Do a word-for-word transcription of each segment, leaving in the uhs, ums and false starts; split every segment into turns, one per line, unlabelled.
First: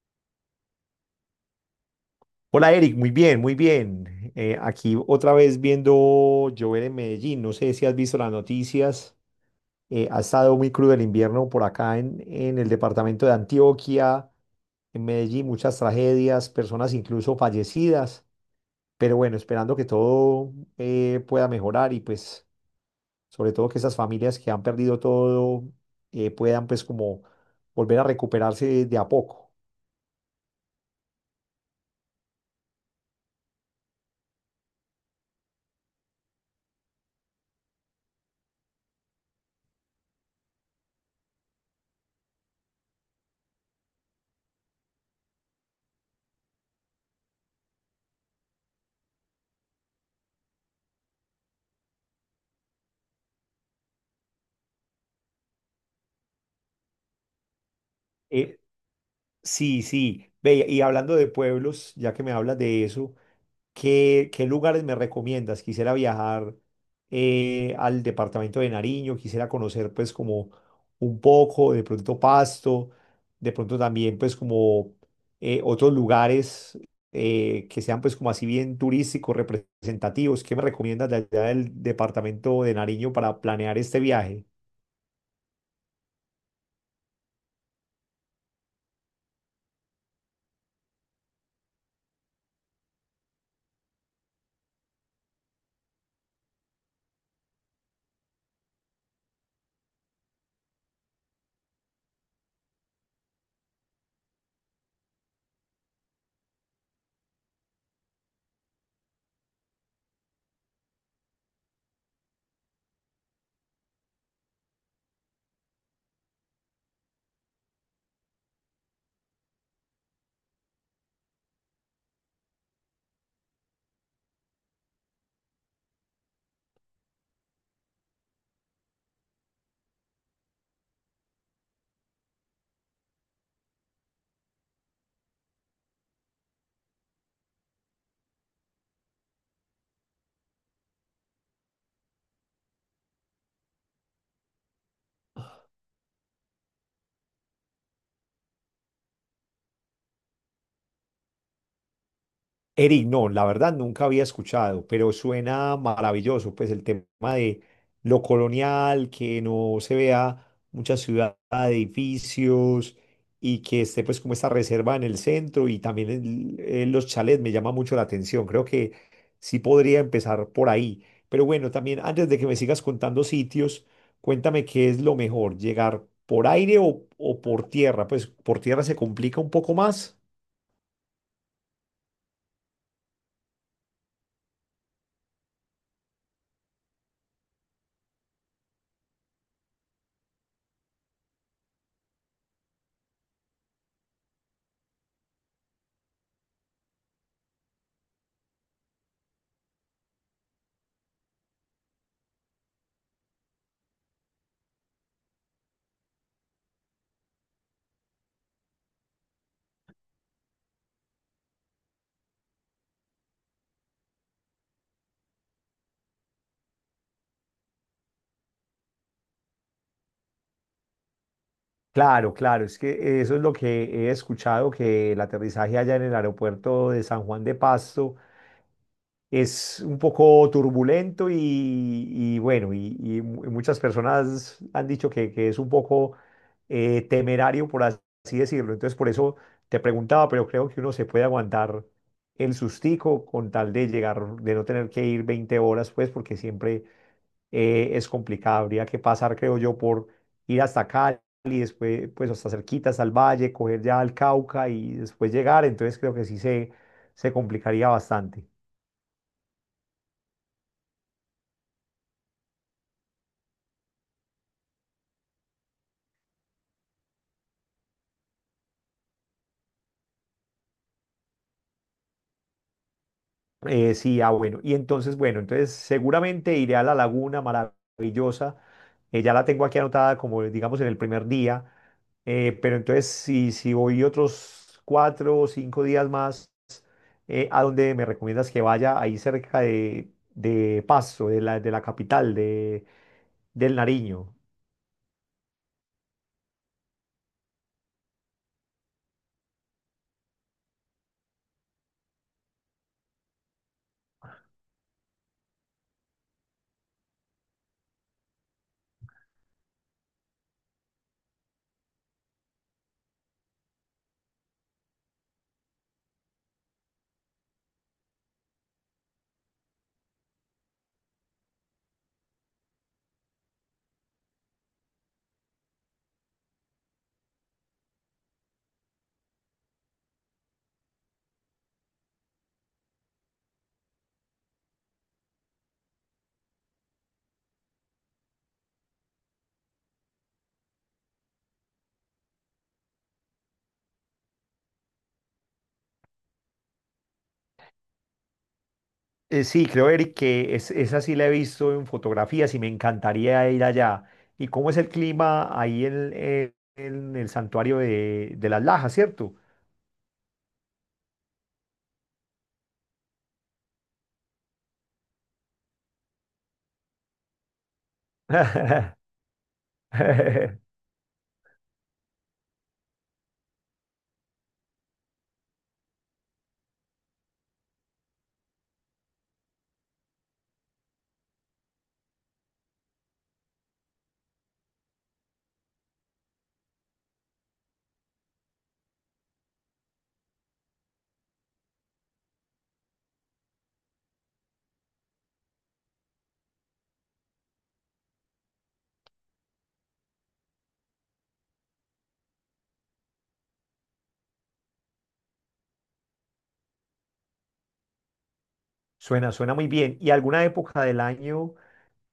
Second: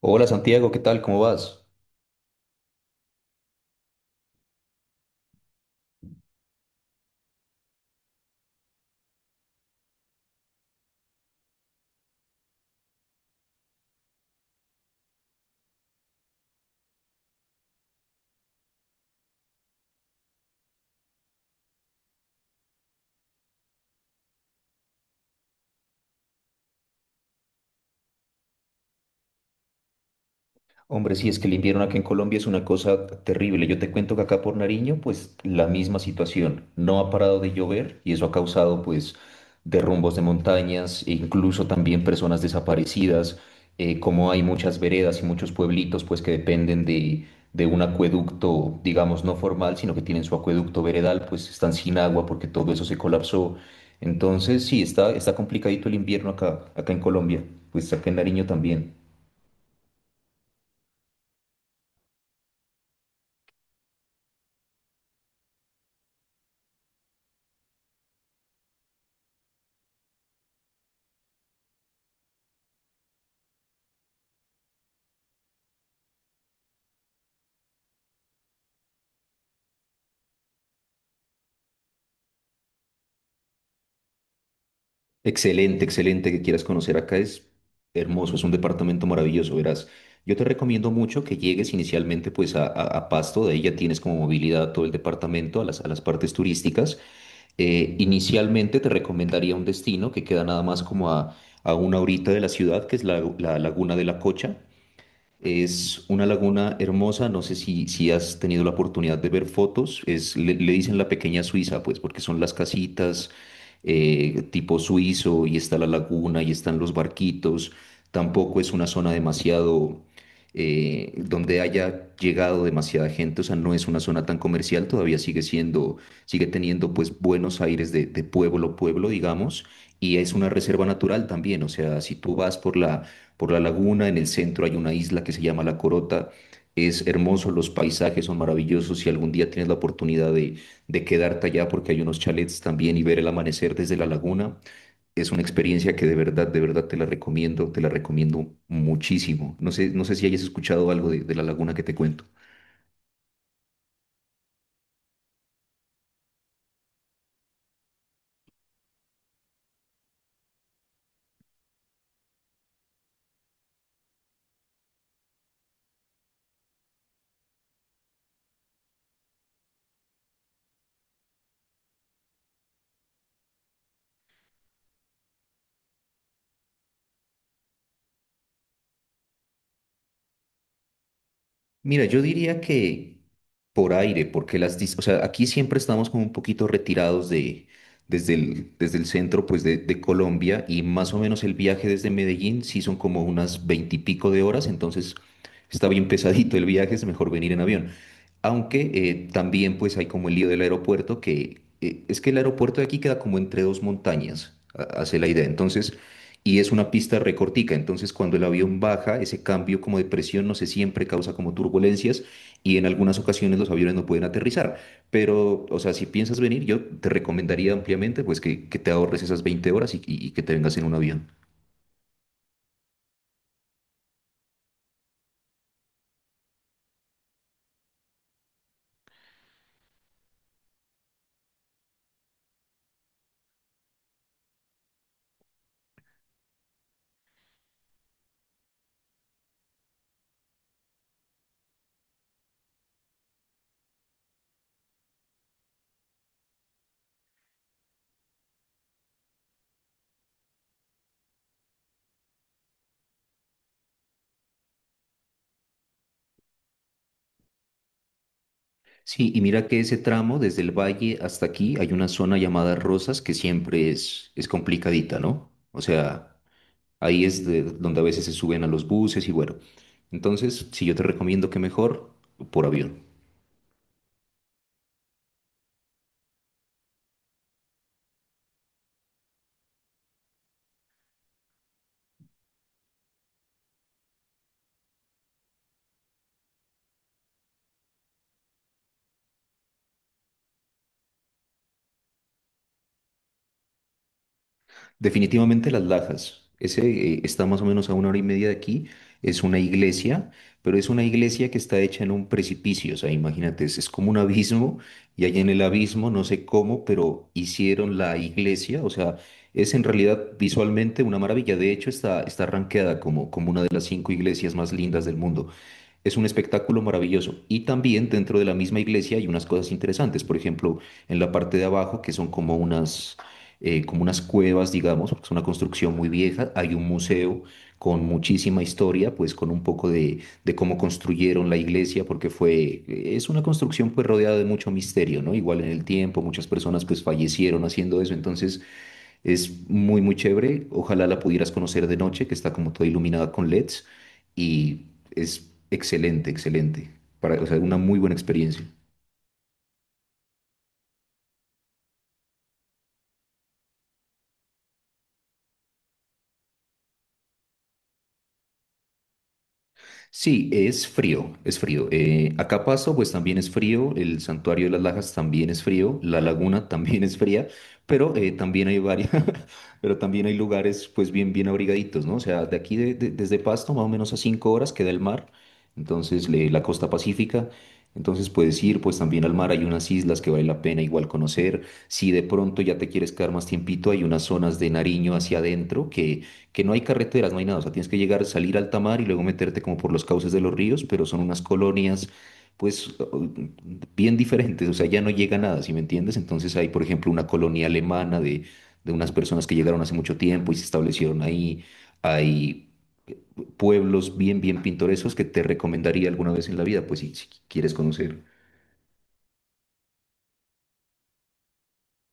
Hola Santiago, ¿qué tal? ¿Cómo vas?
Hola Eric, muy bien, muy bien. Eh, aquí otra vez viendo llover en Medellín. No sé si has visto las noticias. Eh, ha estado muy crudo el invierno por acá en, en el departamento de Antioquia, en Medellín, muchas tragedias, personas incluso fallecidas. Pero bueno, esperando que todo eh, pueda mejorar y pues sobre todo que esas familias que han perdido todo eh, puedan pues como volver a recuperarse de a poco.
Hombre, sí, es que el invierno acá en Colombia es una cosa terrible. Yo te cuento que acá por Nariño, pues la misma situación. No ha parado de llover y eso ha causado pues derrumbos de montañas e incluso también personas desaparecidas. Eh, como hay muchas veredas y muchos pueblitos pues que dependen de, de un acueducto, digamos, no formal, sino que tienen su acueducto veredal, pues están sin agua porque todo eso se colapsó. Entonces, sí, está, está complicadito el invierno acá, acá en Colombia, pues acá en Nariño
Eh,
también.
sí, sí. Ve, y hablando de pueblos, ya que me hablas de eso. ¿Qué, qué lugares me recomiendas? Quisiera viajar eh, al departamento de Nariño, quisiera conocer pues como un poco, de pronto Pasto, de pronto también pues como eh, otros lugares eh, que sean pues como así bien turísticos, representativos. ¿Qué me recomiendas de allá del departamento de Nariño para planear este viaje?
Excelente, excelente que quieras conocer acá. Es hermoso, es un departamento maravilloso, verás. Yo te recomiendo mucho que llegues inicialmente pues a, a- a Pasto. De ahí ya tienes como movilidad a todo el departamento, a las, a las partes turísticas. Eh, inicialmente te recomendaría es una laguna hermosa, no sé si, si has tenido la oportunidad de ver fotos. Es, le, le dicen la pequeña Suiza, pues porque son las casitas eh, tipo suizo y está la laguna y están los barquitos. Tampoco es una zona demasiado eh, donde haya llegado demasiada gente, o sea, no es una zona tan comercial, todavía sigue siendo, sigue teniendo pues buenos aires de, de pueblo, pueblo, digamos, y es una reserva natural también. O sea, si tú vas por la por la laguna, en el centro hay una isla que se llama La Corota. Es hermoso, los paisajes son maravillosos. Si algún día tienes la oportunidad de, de quedarte allá, porque hay unos chalets también y ver el amanecer desde la laguna, es una experiencia que de verdad, de verdad te la recomiendo, te la recomiendo muchísimo. No sé, no sé si hayas escuchado algo de de la laguna que te cuento.
Eric, no, la verdad nunca había escuchado, pero suena maravilloso, pues el tema de lo colonial, que no se vea mucha ciudad, edificios y que esté pues como esta reserva en el centro y también el- eh, los chalets me llama mucho la atención, creo que sí podría empezar por ahí, pero bueno, también antes de que me sigas contando sitios, cuéntame qué es lo mejor, llegar por aire o, o por tierra, pues por tierra se complica un poco más.
Mira, yo diría que por aire, porque las, dis- o sea, aquí siempre estamos como un poquito retirados de, desde el, desde el centro, pues, de, de Colombia, y más o menos el viaje desde Medellín sí son como unas veintipico de horas. Entonces está bien pesadito el viaje, es mejor venir en avión. Aunque eh, también, pues, hay como el lío del aeropuerto, que eh, es que el aeropuerto de aquí queda como entre dos montañas, ha- hace la idea. Entonces, y es una pista recortica, entonces cuando el avión baja, ese cambio como de presión, no sé, siempre causa como turbulencias, y en algunas ocasiones los aviones no pueden aterrizar. Pero, o sea, si piensas venir, yo te recomendaría ampliamente pues que, que te ahorres esas veinte horas y, y- y que te vengas en un avión.
Claro, claro, es que eso es lo que he escuchado, que el aterrizaje allá en el aeropuerto de San Juan de Pasto es un poco turbulento y, y bueno, y, y mu- muchas personas han dicho que, que es un poco eh, temerario, por as- así decirlo. Entonces, por eso te preguntaba, pero creo que uno se puede aguantar el sustico con tal de llegar, de no tener que ir veinte horas, pues, porque siempre eh, es complicada. Habría que pasar, creo yo, por ir hasta Cali, después, pues hasta cerquita, hasta el Valle, coger ya al Cauca y después llegar. Entonces creo que sí se, se complicaría bastante.
Sí, y mira que ese tramo desde el valle hasta aquí hay una zona llamada Rosas que siempre es, es complicadita, ¿no? O sea, ahí es de- donde a veces se suben a los buses y bueno. Entonces, si yo te recomiendo que mejor por avión.
Eh, sí, ah, bueno. Y entonces, bueno, entonces seguramente iré a la laguna maravillosa. Eh, ya la tengo aquí anotada como, digamos, en el primer día. Eh, pero entonces, si, si voy otros cuatro o cinco días más, eh, ¿a dónde me recomiendas que vaya? Ahí cerca de, de Pasto, de la, de la capital, de, del Nariño.
Definitivamente Las Lajas. Ese eh, está más o menos a una hora y media de aquí. Es una iglesia, pero es una iglesia que está hecha en un precipicio. O sea, imagínate, es, es como un abismo, y allá en el abismo, no sé cómo, pero hicieron la iglesia. O sea, es en realidad visualmente una maravilla. De hecho, está, está rankeada como, como una de las cinco iglesias más lindas del mundo. Es un espectáculo maravilloso. Y también dentro de la misma iglesia hay unas cosas interesantes. Por ejemplo, en la parte de abajo, que son como unas, eh, como unas cuevas, digamos, porque es una construcción muy vieja, hay un museo con muchísima historia, pues con un poco de, de cómo construyeron la iglesia, porque fue, es una construcción pues rodeada de mucho misterio, ¿no? Igual en el tiempo, muchas personas pues fallecieron haciendo eso. Entonces, es muy, muy chévere. Ojalá la pudieras conocer de noche, que está como toda iluminada con L E Ds. Y es excelente, excelente. Para, o sea, una muy buena experiencia.
Eh, sí, creo, Eric, que es, esa sí la he visto en fotografías y me encantaría ir allá. ¿Y cómo es el clima ahí en, eh, en el santuario de, de las Lajas, cierto?
Sí, es frío, es frío. Eh, Acapaso, pues también es frío, el Santuario de las Lajas también es frío, la laguna también es fría, pero eh, también hay varias, pero también hay lugares pues bien, bien abrigaditos, ¿no? O sea, de aquí de- de- desde Pasto, más o menos a cinco horas queda el mar, entonces le- la costa pacífica. Entonces puedes ir pues también al mar, hay unas islas que vale la pena igual conocer, si de pronto ya te quieres quedar más tiempito. Hay unas zonas de Nariño hacia adentro que que no hay carreteras, no hay nada, o sea, tienes que llegar, salir al alta mar y luego meterte como por los cauces de los ríos, pero son unas colonias, pues, o- bien diferentes. O sea, ya no llega nada, ¿si me entiendes? Entonces hay, por ejemplo, una colonia alemana de, de unas personas que llegaron hace mucho tiempo y se establecieron ahí. Hay pueblos bien, bien pintorescos que te recomendaría alguna vez en la vida, pues, si, si quieres conocer.
Suena, suena muy bien. ¿Y alguna época del año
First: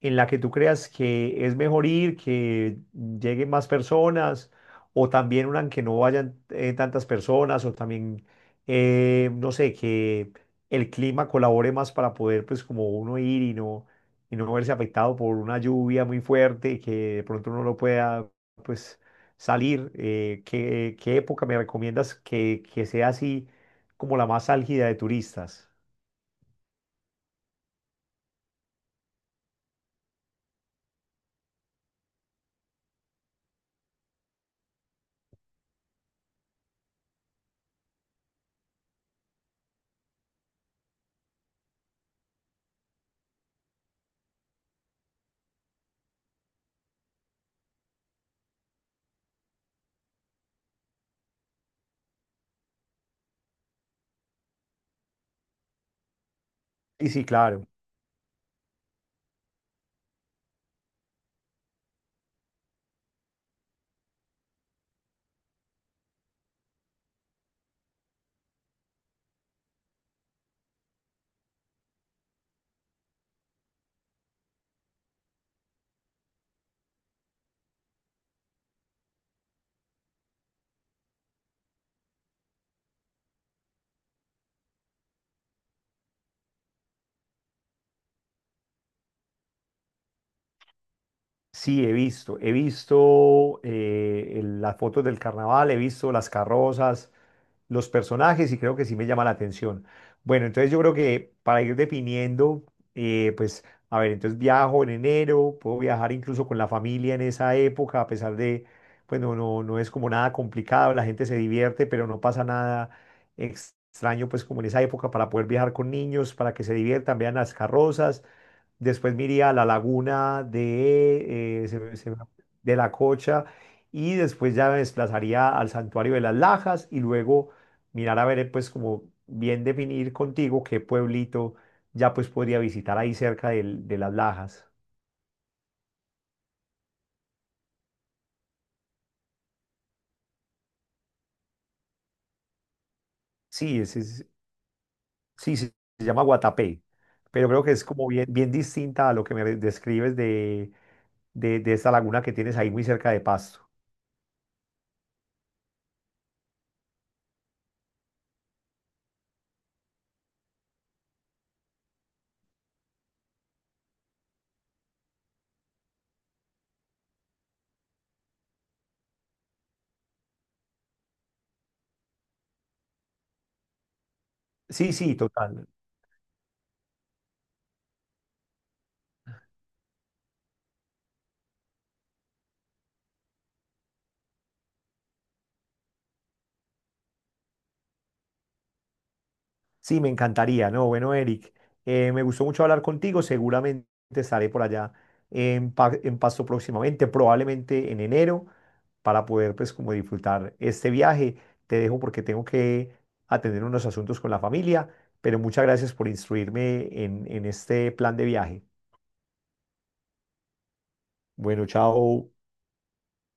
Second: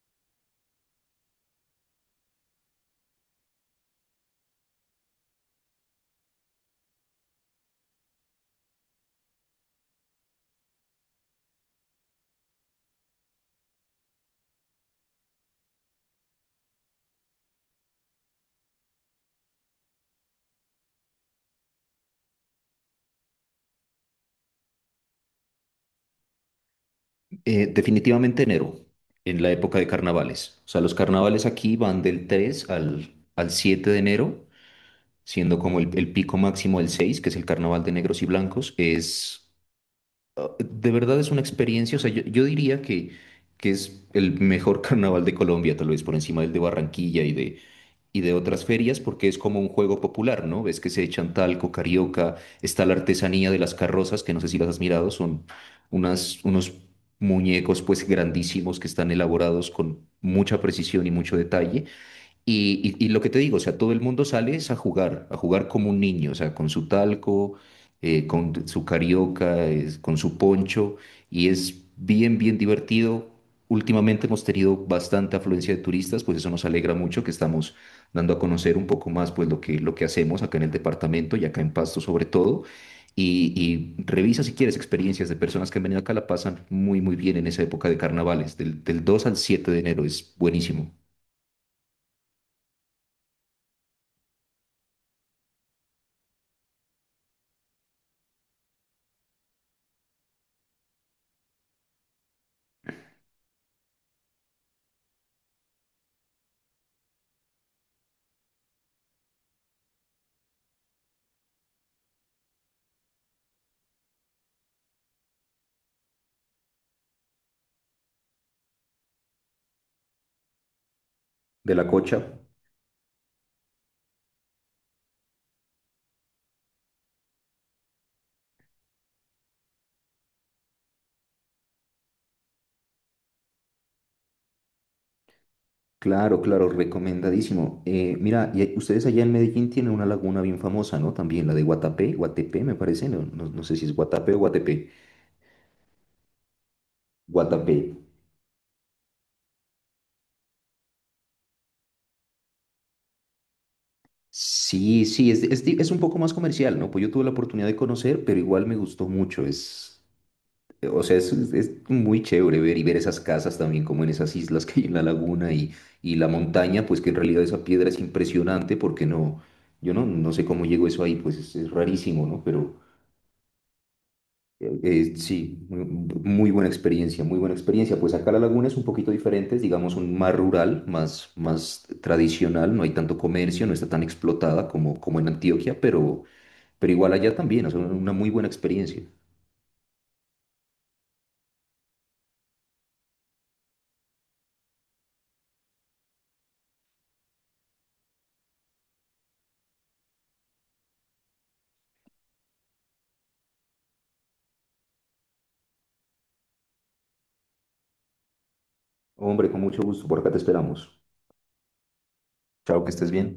en la que tú creas que es mejor ir, que lleguen más personas, o también una en que no vayan eh, tantas personas, o también, eh, no sé, que el clima colabore más para poder, pues, como uno ir y no, y no verse afectado por una lluvia muy fuerte, que de pronto uno no pueda, pues, salir. Eh, ¿qué, qué época me recomiendas que, que sea así como la más álgida de turistas?
Eh, definitivamente enero, en la época de carnavales. O sea, los carnavales aquí van del tres al, al siete de enero, siendo como el, el pico máximo el seis, que es el Carnaval de Negros y Blancos. Es, ah, de verdad es una experiencia. O sea, yo, yo diría que, que es el mejor carnaval de Colombia, tal vez por encima del de Barranquilla y de, y de otras ferias, porque es como un juego popular, ¿no? Ves que se echan talco, carioca, está la artesanía de las carrozas, que no sé si las has mirado. Son unas, unos
Sí, sí, claro.
muñecos pues grandísimos que están elaborados con mucha precisión y mucho detalle, y, y- y lo que te digo. O sea, todo el mundo sale es a jugar, a jugar como un niño, o sea, con su talco, eh, con su carioca, es- con su poncho, y es bien, bien divertido. Últimamente hemos tenido bastante afluencia de turistas, pues eso nos alegra mucho, que estamos dando a conocer un poco más, pues lo que, lo que hacemos acá en el departamento y acá en Pasto sobre todo. Y, y revisa si quieres experiencias de personas que han venido acá, la pasan muy, muy bien en esa época de carnavales, del, del dos al siete de enero, es buenísimo.
Sí, he visto. He visto eh, el- las fotos del carnaval, he visto las carrozas, los personajes y creo que sí me llama la atención. Bueno, entonces yo creo que para ir definiendo, eh, pues, a ver, entonces viajo en enero, puedo viajar incluso con la familia en esa época, a pesar de, pues no, no, no es como nada complicado, la gente se divierte, pero no pasa nada extraño, pues como en esa época para poder viajar con niños, para que se diviertan, vean las carrozas. Después me iría a la laguna de, eh,
De
se
la
me- se me-
cocha.
de la Cocha y después ya me desplazaría al santuario de las Lajas y luego mirar a ver, eh, pues como bien definir contigo qué pueblito ya pues podría visitar ahí cerca del- de las Lajas.
Claro, claro, recomendadísimo. Eh, mira, y ahí- ustedes allá en Medellín tienen una laguna bien famosa, ¿no? También la de Guatapé, Guatepé me parece, no, no, no sé
Sí,
si es
ese es-
Guatapé o Guatepé.
sí, sí, se llama Guatapé, pero creo que
Guatapé.
es como bien, bien distinta a lo que me describes de, de, de esta laguna que tienes ahí muy cerca de Pasto.
Sí, sí, es, es, di- es un poco más comercial, ¿no? Pues yo tuve la oportunidad de conocer, pero igual me gustó mucho. Es, eh, o sea, es, es- es muy chévere ver y ver esas casas también como en esas islas que hay en la laguna, y, y la montaña, pues que en realidad esa piedra es impresionante, porque no, yo no, no sé cómo llegó eso ahí, pues es, es rarísimo, ¿no? Pero... Eh,
Sí, sí,
eh, sí,
total.
muy, muy buena experiencia, muy buena experiencia. Pues acá la laguna es un poquito diferente, es, digamos un más rural, más, más tradicional, no hay tanto comercio, no está tan explotada como, como en Antioquia, pero, pero igual allá también, o sea, una muy buena experiencia.
Sí, me encantaría, ¿no? Bueno, Eric, eh, me gustó mucho hablar contigo. Seguramente estaré por allá en, Pa- en Pasto próximamente, probablemente en enero, para poder, pues, como disfrutar este viaje. Te dejo porque tengo que atender unos asuntos con la familia, pero muchas gracias por instruirme en, en este plan de viaje.
Hombre, con mucho gusto, por acá te esperamos.
Bueno, chao.
Chao, que estés bien.